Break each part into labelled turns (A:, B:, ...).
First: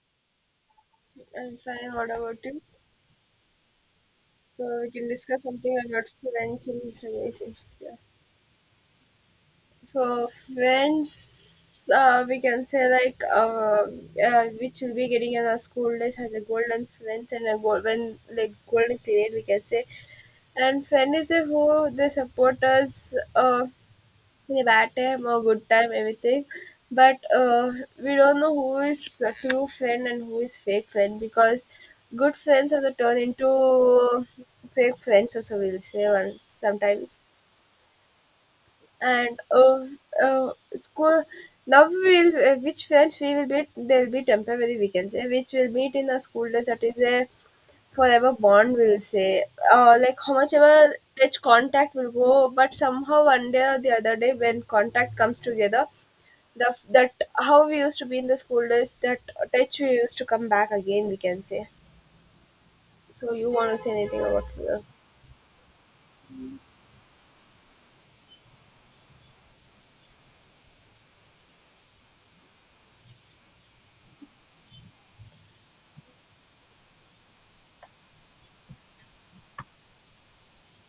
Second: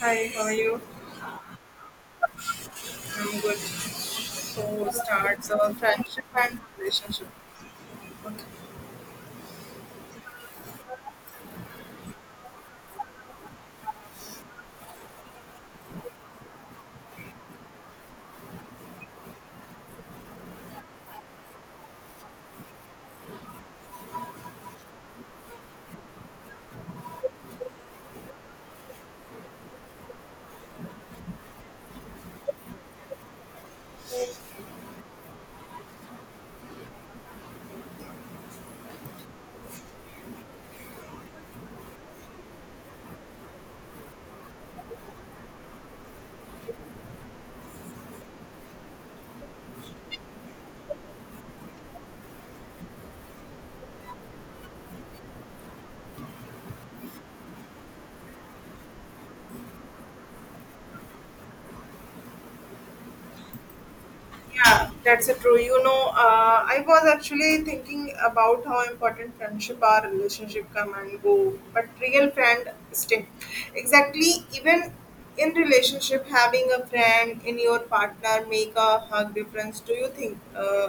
A: Hi, how are you?
B: I'm fine. What about you?
A: I'm good.
B: So
A: So
B: we can discuss
A: starts a
B: something about
A: friendship and
B: friends in
A: relationship.
B: relationships. Yeah.
A: Okay.
B: So friends, we can say like which will be getting in our school days has a golden friends and a golden like golden period we can say. And friend is a who they support us. In a bad time or good time, everything. But we don't know who is a true friend and who is fake friend because good friends are the turn into fake friends, also we'll say once sometimes. And uh, School now we will, which friends we will meet they'll be temporary we can say, which will meet in the school days, that is a forever bond will say, like how much ever each contact will go, but somehow one day or the other day when contact comes together, that how we used to be in the school days, that touch we used to come back again we can say. So you want to say anything about? uh,
A: Yeah, that's a true. I was actually thinking about how important friendship or relationship come and go, but real friend stay. Exactly, even in relationship, having a friend in your partner make a hug difference. Do you think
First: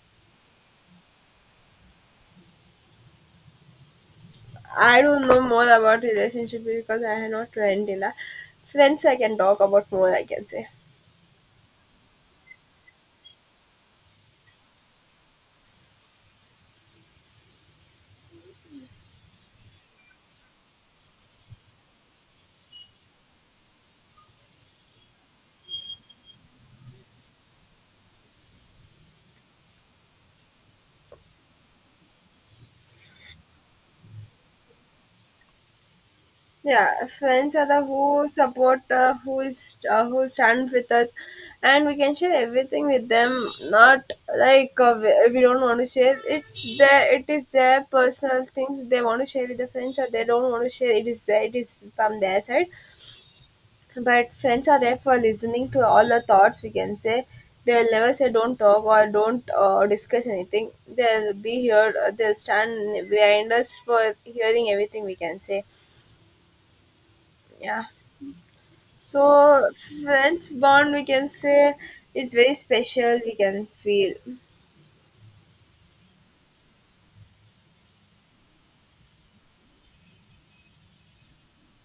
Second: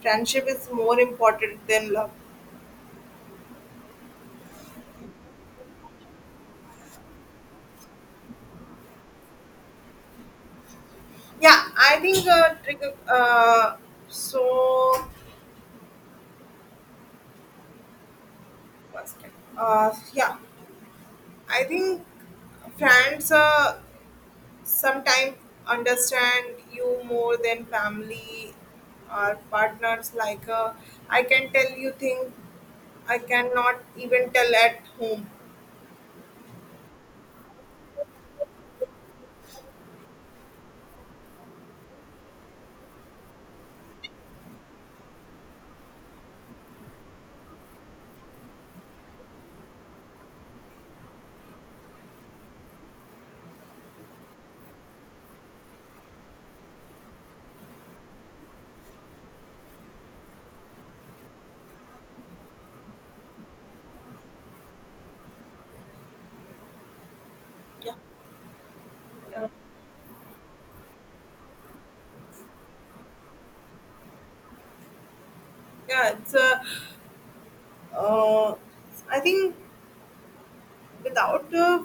A: friendship is more important than love?
B: I don't know more about relationship because I have not went in a friends. I can talk about more I can say.
A: Yeah, I think trigger. So constant. Yeah, I think friends sometimes understand you more than family or partners. I can tell you things I cannot even tell at home.
B: Yeah, friends are the who support, who stand with us, and we can share everything with them. Not like, we don't want to share, it's their, it is their personal things, they want to share with the friends or they don't want to share, it is there, it is from their side. But friends are there for listening to all our thoughts we can say. They'll never say don't talk or don't, discuss anything. They'll be here, they'll stand behind us for hearing everything we can say. Yeah.
A: Yeah, yeah,
B: So friends bond we can say is very special we can feel.
A: yeah it's uh, I think without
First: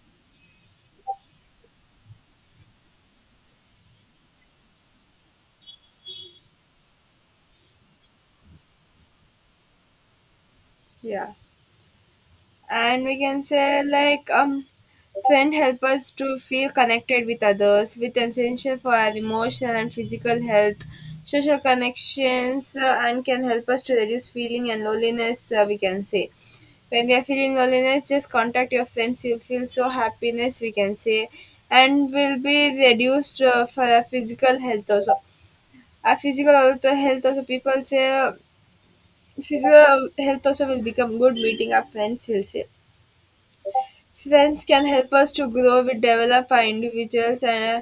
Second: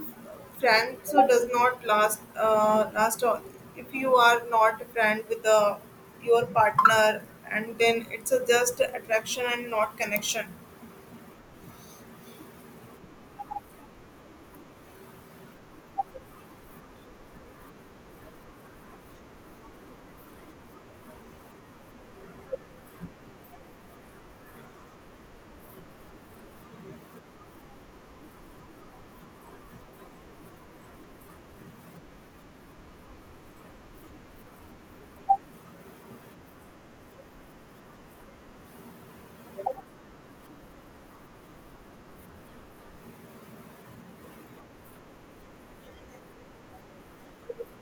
A: friends so does not last last all if you are not a friend with your partner, and then it's a just attraction and not connection.
B: Yeah. And we can say like friend help us to feel connected with others, with essential for our emotional and physical health. Social connections, and can help us to reduce feeling and loneliness, we can say. When we are feeling loneliness, just contact your friends, you'll feel so happiness we can say. And will be reduced, for our physical health also. Physical also, health also, people say, physical health also will become good meeting our friends will say. Friends can help us to grow, we develop our individuals, and uh,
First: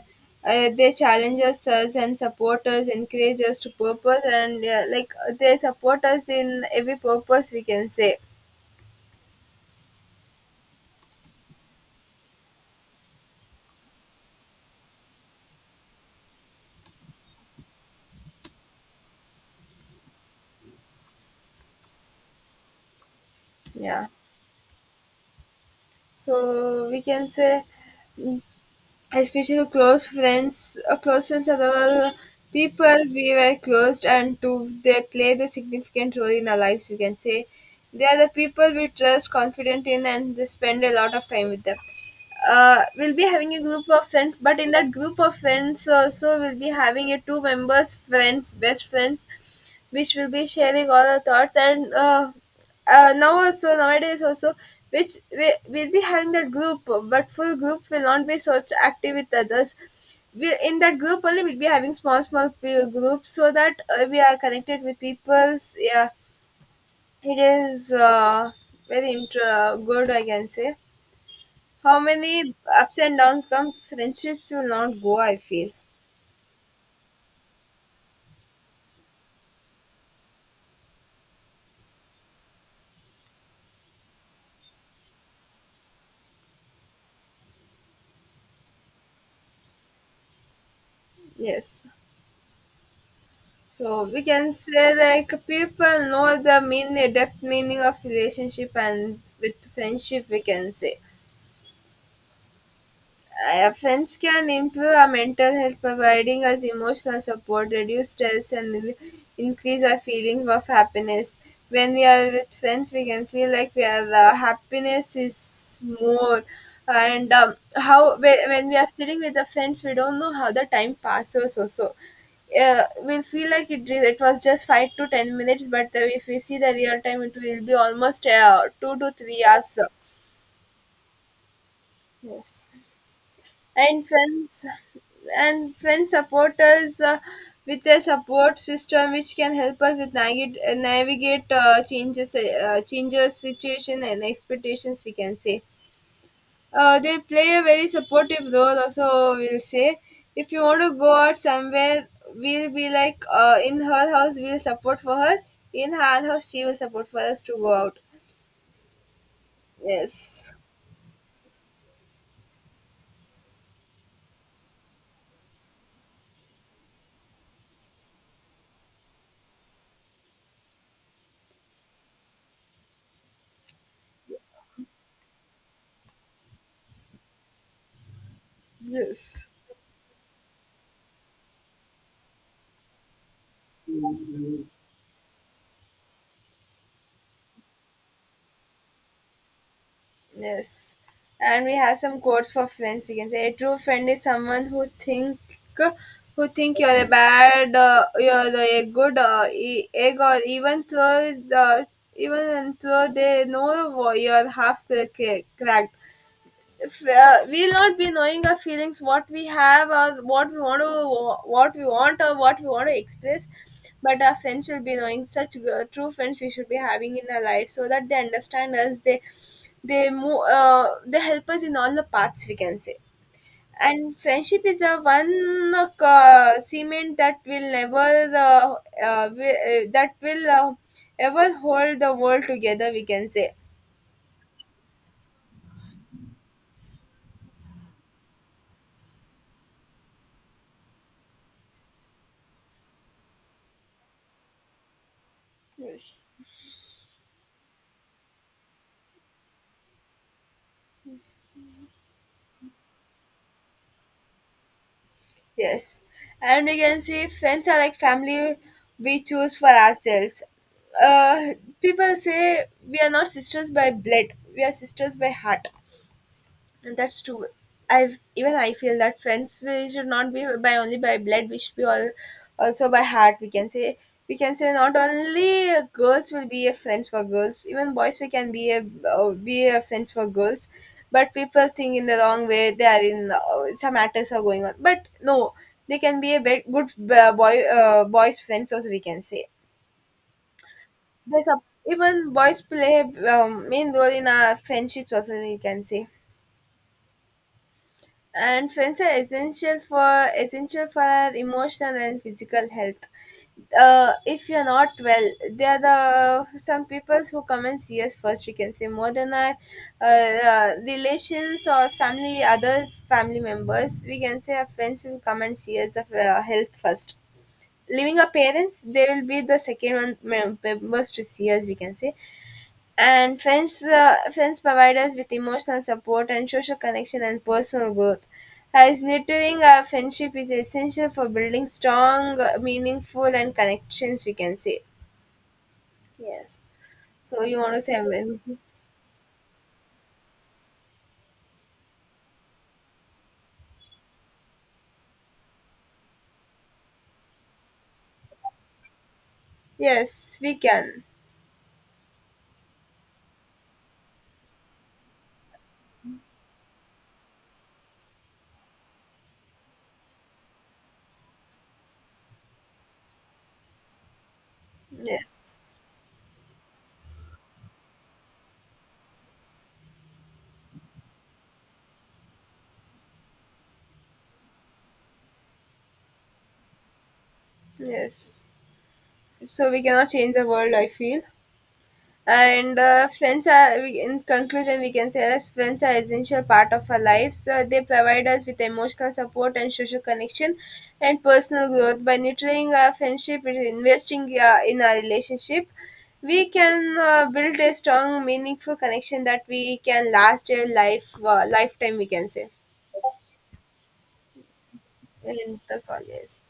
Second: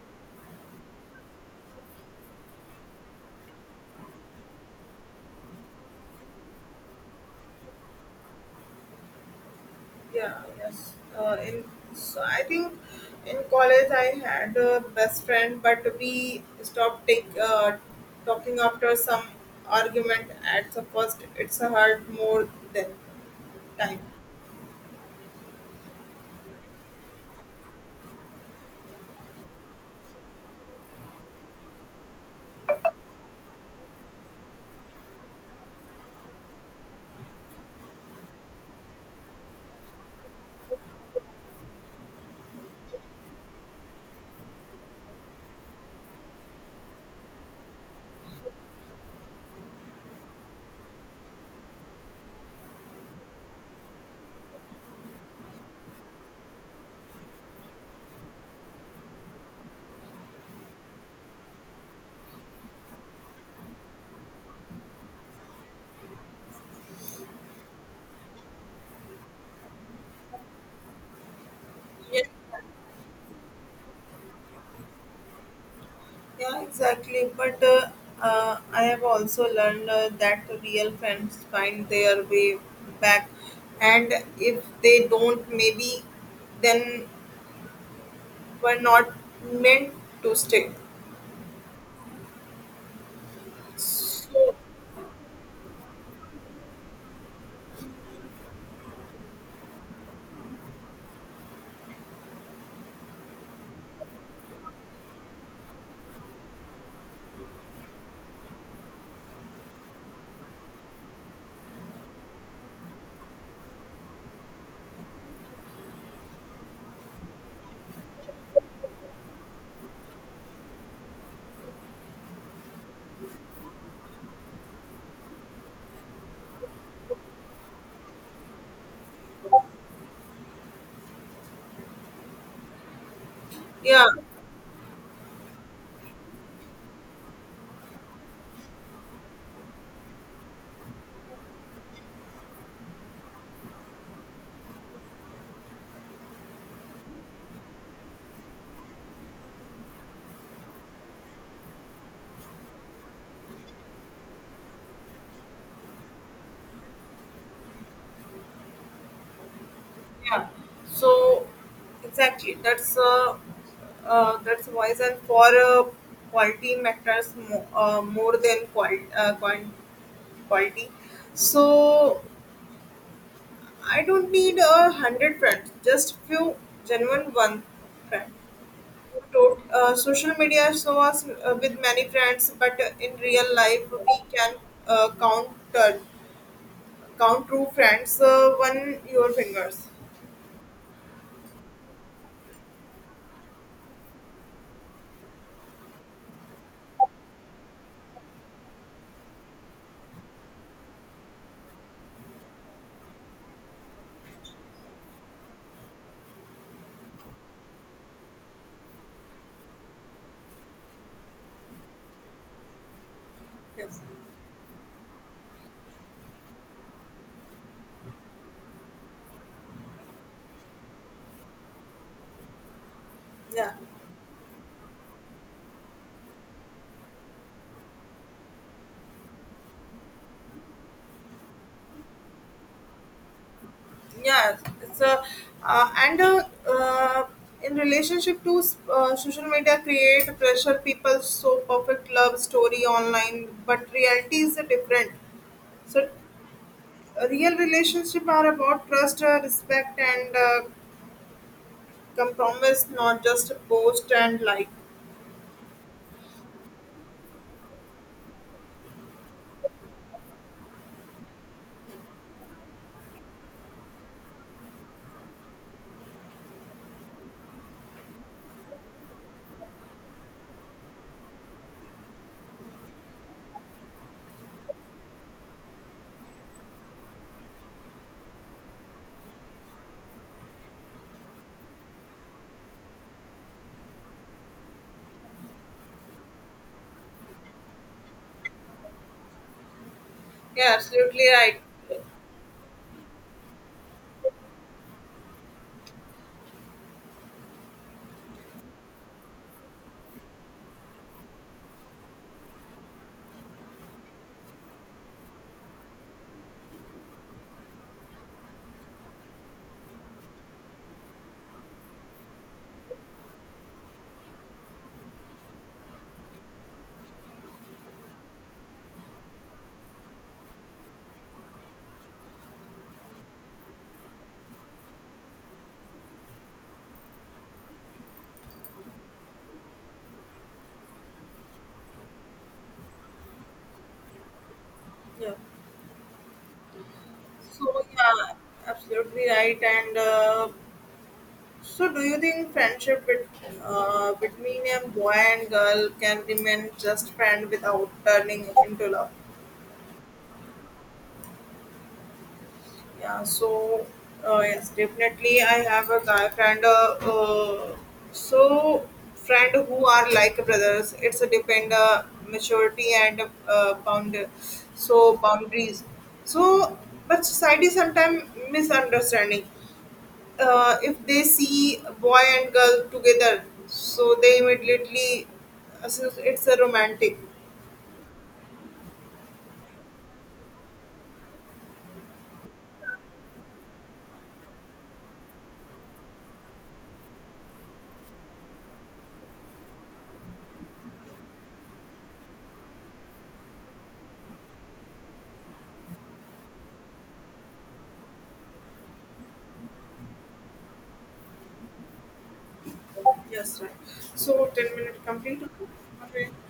B: uh, they challenge us and support us, encourage us to purpose, and like they support us in every purpose we can say.
A: Yeah, yes, in so I think in college I had a best friend but we stopped talking after some argument. At the first it's hurt more than time.
B: Yeah. So we can say especially close friends, close friends are the people we were close and to, they played a significant role in our lives you can say. They are the people we trust, confident in, and they spend a lot of time with them. We'll be having a group of friends, but in that group of friends also we'll be having a two members friends, best friends, which will be sharing all our thoughts, and now also, nowadays also, which we will be having that group, but full group will not be so active with others. We, in that group only we'll be having small groups so that, we are connected with people's. Yeah, it is, very good I can say. How
A: Yeah.
B: many ups and downs come, friendships will not go I feel.
A: Yeah, exactly. But I have also learned that real friends find their way back, and if they don't, maybe then were not meant to stay.
B: Yes. So we can say like people know the mean depth meaning of relationship and with friendship we can say. Friends can improve our mental health, providing us emotional support, reduce stress, and increase our feelings of happiness. When we are with friends, we can feel like we are, happiness is more. And when we are sitting with the friends, we don't know how the time passes. Also, we'll feel like it was just 5 to 10 minutes, but if we see the real time, it will be almost, 2 to 3 hours. Yes. and
A: Yeah,
B: friends and friends support us, with their support system which can help us with navigate, navigate, changes, changes situation and expectations we can say. They play a very supportive role also we'll say. If you want to go out somewhere, we'll be like, in her house we'll support for her, in her house she will support for us to go out.
A: yeah.
B: Yes.
A: So exactly, that's wise, and for quality matters more than quality. So I don't need a hundred friends, just few genuine one friend.
B: Yes.
A: To- social media shows us with many friends, but in real life we can uh, count uh, count true friends on your fingers.
B: Yes. And we have some quotes for friends. We can say a true friend is someone who think you're a bad, you're a good egg, or even though the even though they know you're half cracked. If, we'll not be knowing our feelings, what we have or what we want to, what we want or what we want to express,
A: Yes.
B: but our friends will be knowing. Such true friends we should be having in our life, so that they understand us, they move, they help us in all the paths we can say.
A: Yeah.
B: And friendship is a one, cement that will never, uh, that will, ever hold the world together we can say.
A: Yeah. It's a and uh, in relationship to social media create pressure. People so perfect love story online, but reality is different. So
B: Yes.
A: a real relationship are about trust, respect, and compromise, not just a post and like.
B: Yes. And we can see friends are like family we choose for ourselves. Uh, People say we are not sisters by blood, we are sisters by heart. And that's true. I've even, I feel that friends we should not be by only by blood, we should be all also by heart. We can say, we can say not only girls will be a friends for girls. Even boys we can be a, be a friends for girls. But people think in the wrong way. They are in, some matters are going on. But no, they can be a bit good, boys friends also. We can say
A: Yeah, absolutely
B: there's a,
A: right.
B: even boys play, main role in our friendships also. We can say. And friends are essential for essential for our emotional and physical health. If you're not well, they are the some people who come and see us first we can say, more than our, uh, relations or family, other family members we can say. Our friends will come and see us of, health first, leaving our parents they will be the second one members to see us we can say. And friends, friends provide us with emotional support and social connection and personal growth. As nurturing our friendship is essential for building strong, meaningful, and connections, we can say.
A: Yeah.
B: Yes. So you want to
A: So
B: say
A: yeah,
B: anything?
A: absolutely right. And so, do you think friendship between a boy and girl can remain just friend without turning into love?
B: Yes, we can.
A: Yeah, so yes, definitely. I have a guy friend, so friend who are like brothers. It's a depend maturity and uh, bound, so
B: Yes.
A: boundaries. So, but society sometimes misunderstanding. If they see boy and girl together, so they immediately associate it's a romantic.
B: Yes. So we cannot change the world, I feel, and friends are we, in conclusion we can say that friends are essential part of our lives. They provide us with emotional support and social connection and personal growth. By nurturing our friendship and investing, in our relationship, we can, build a strong meaningful connection that we can last a lifetime we can say.
A: Yes, right. So 10 minute complete.
B: In the
A: Okay.
B: college.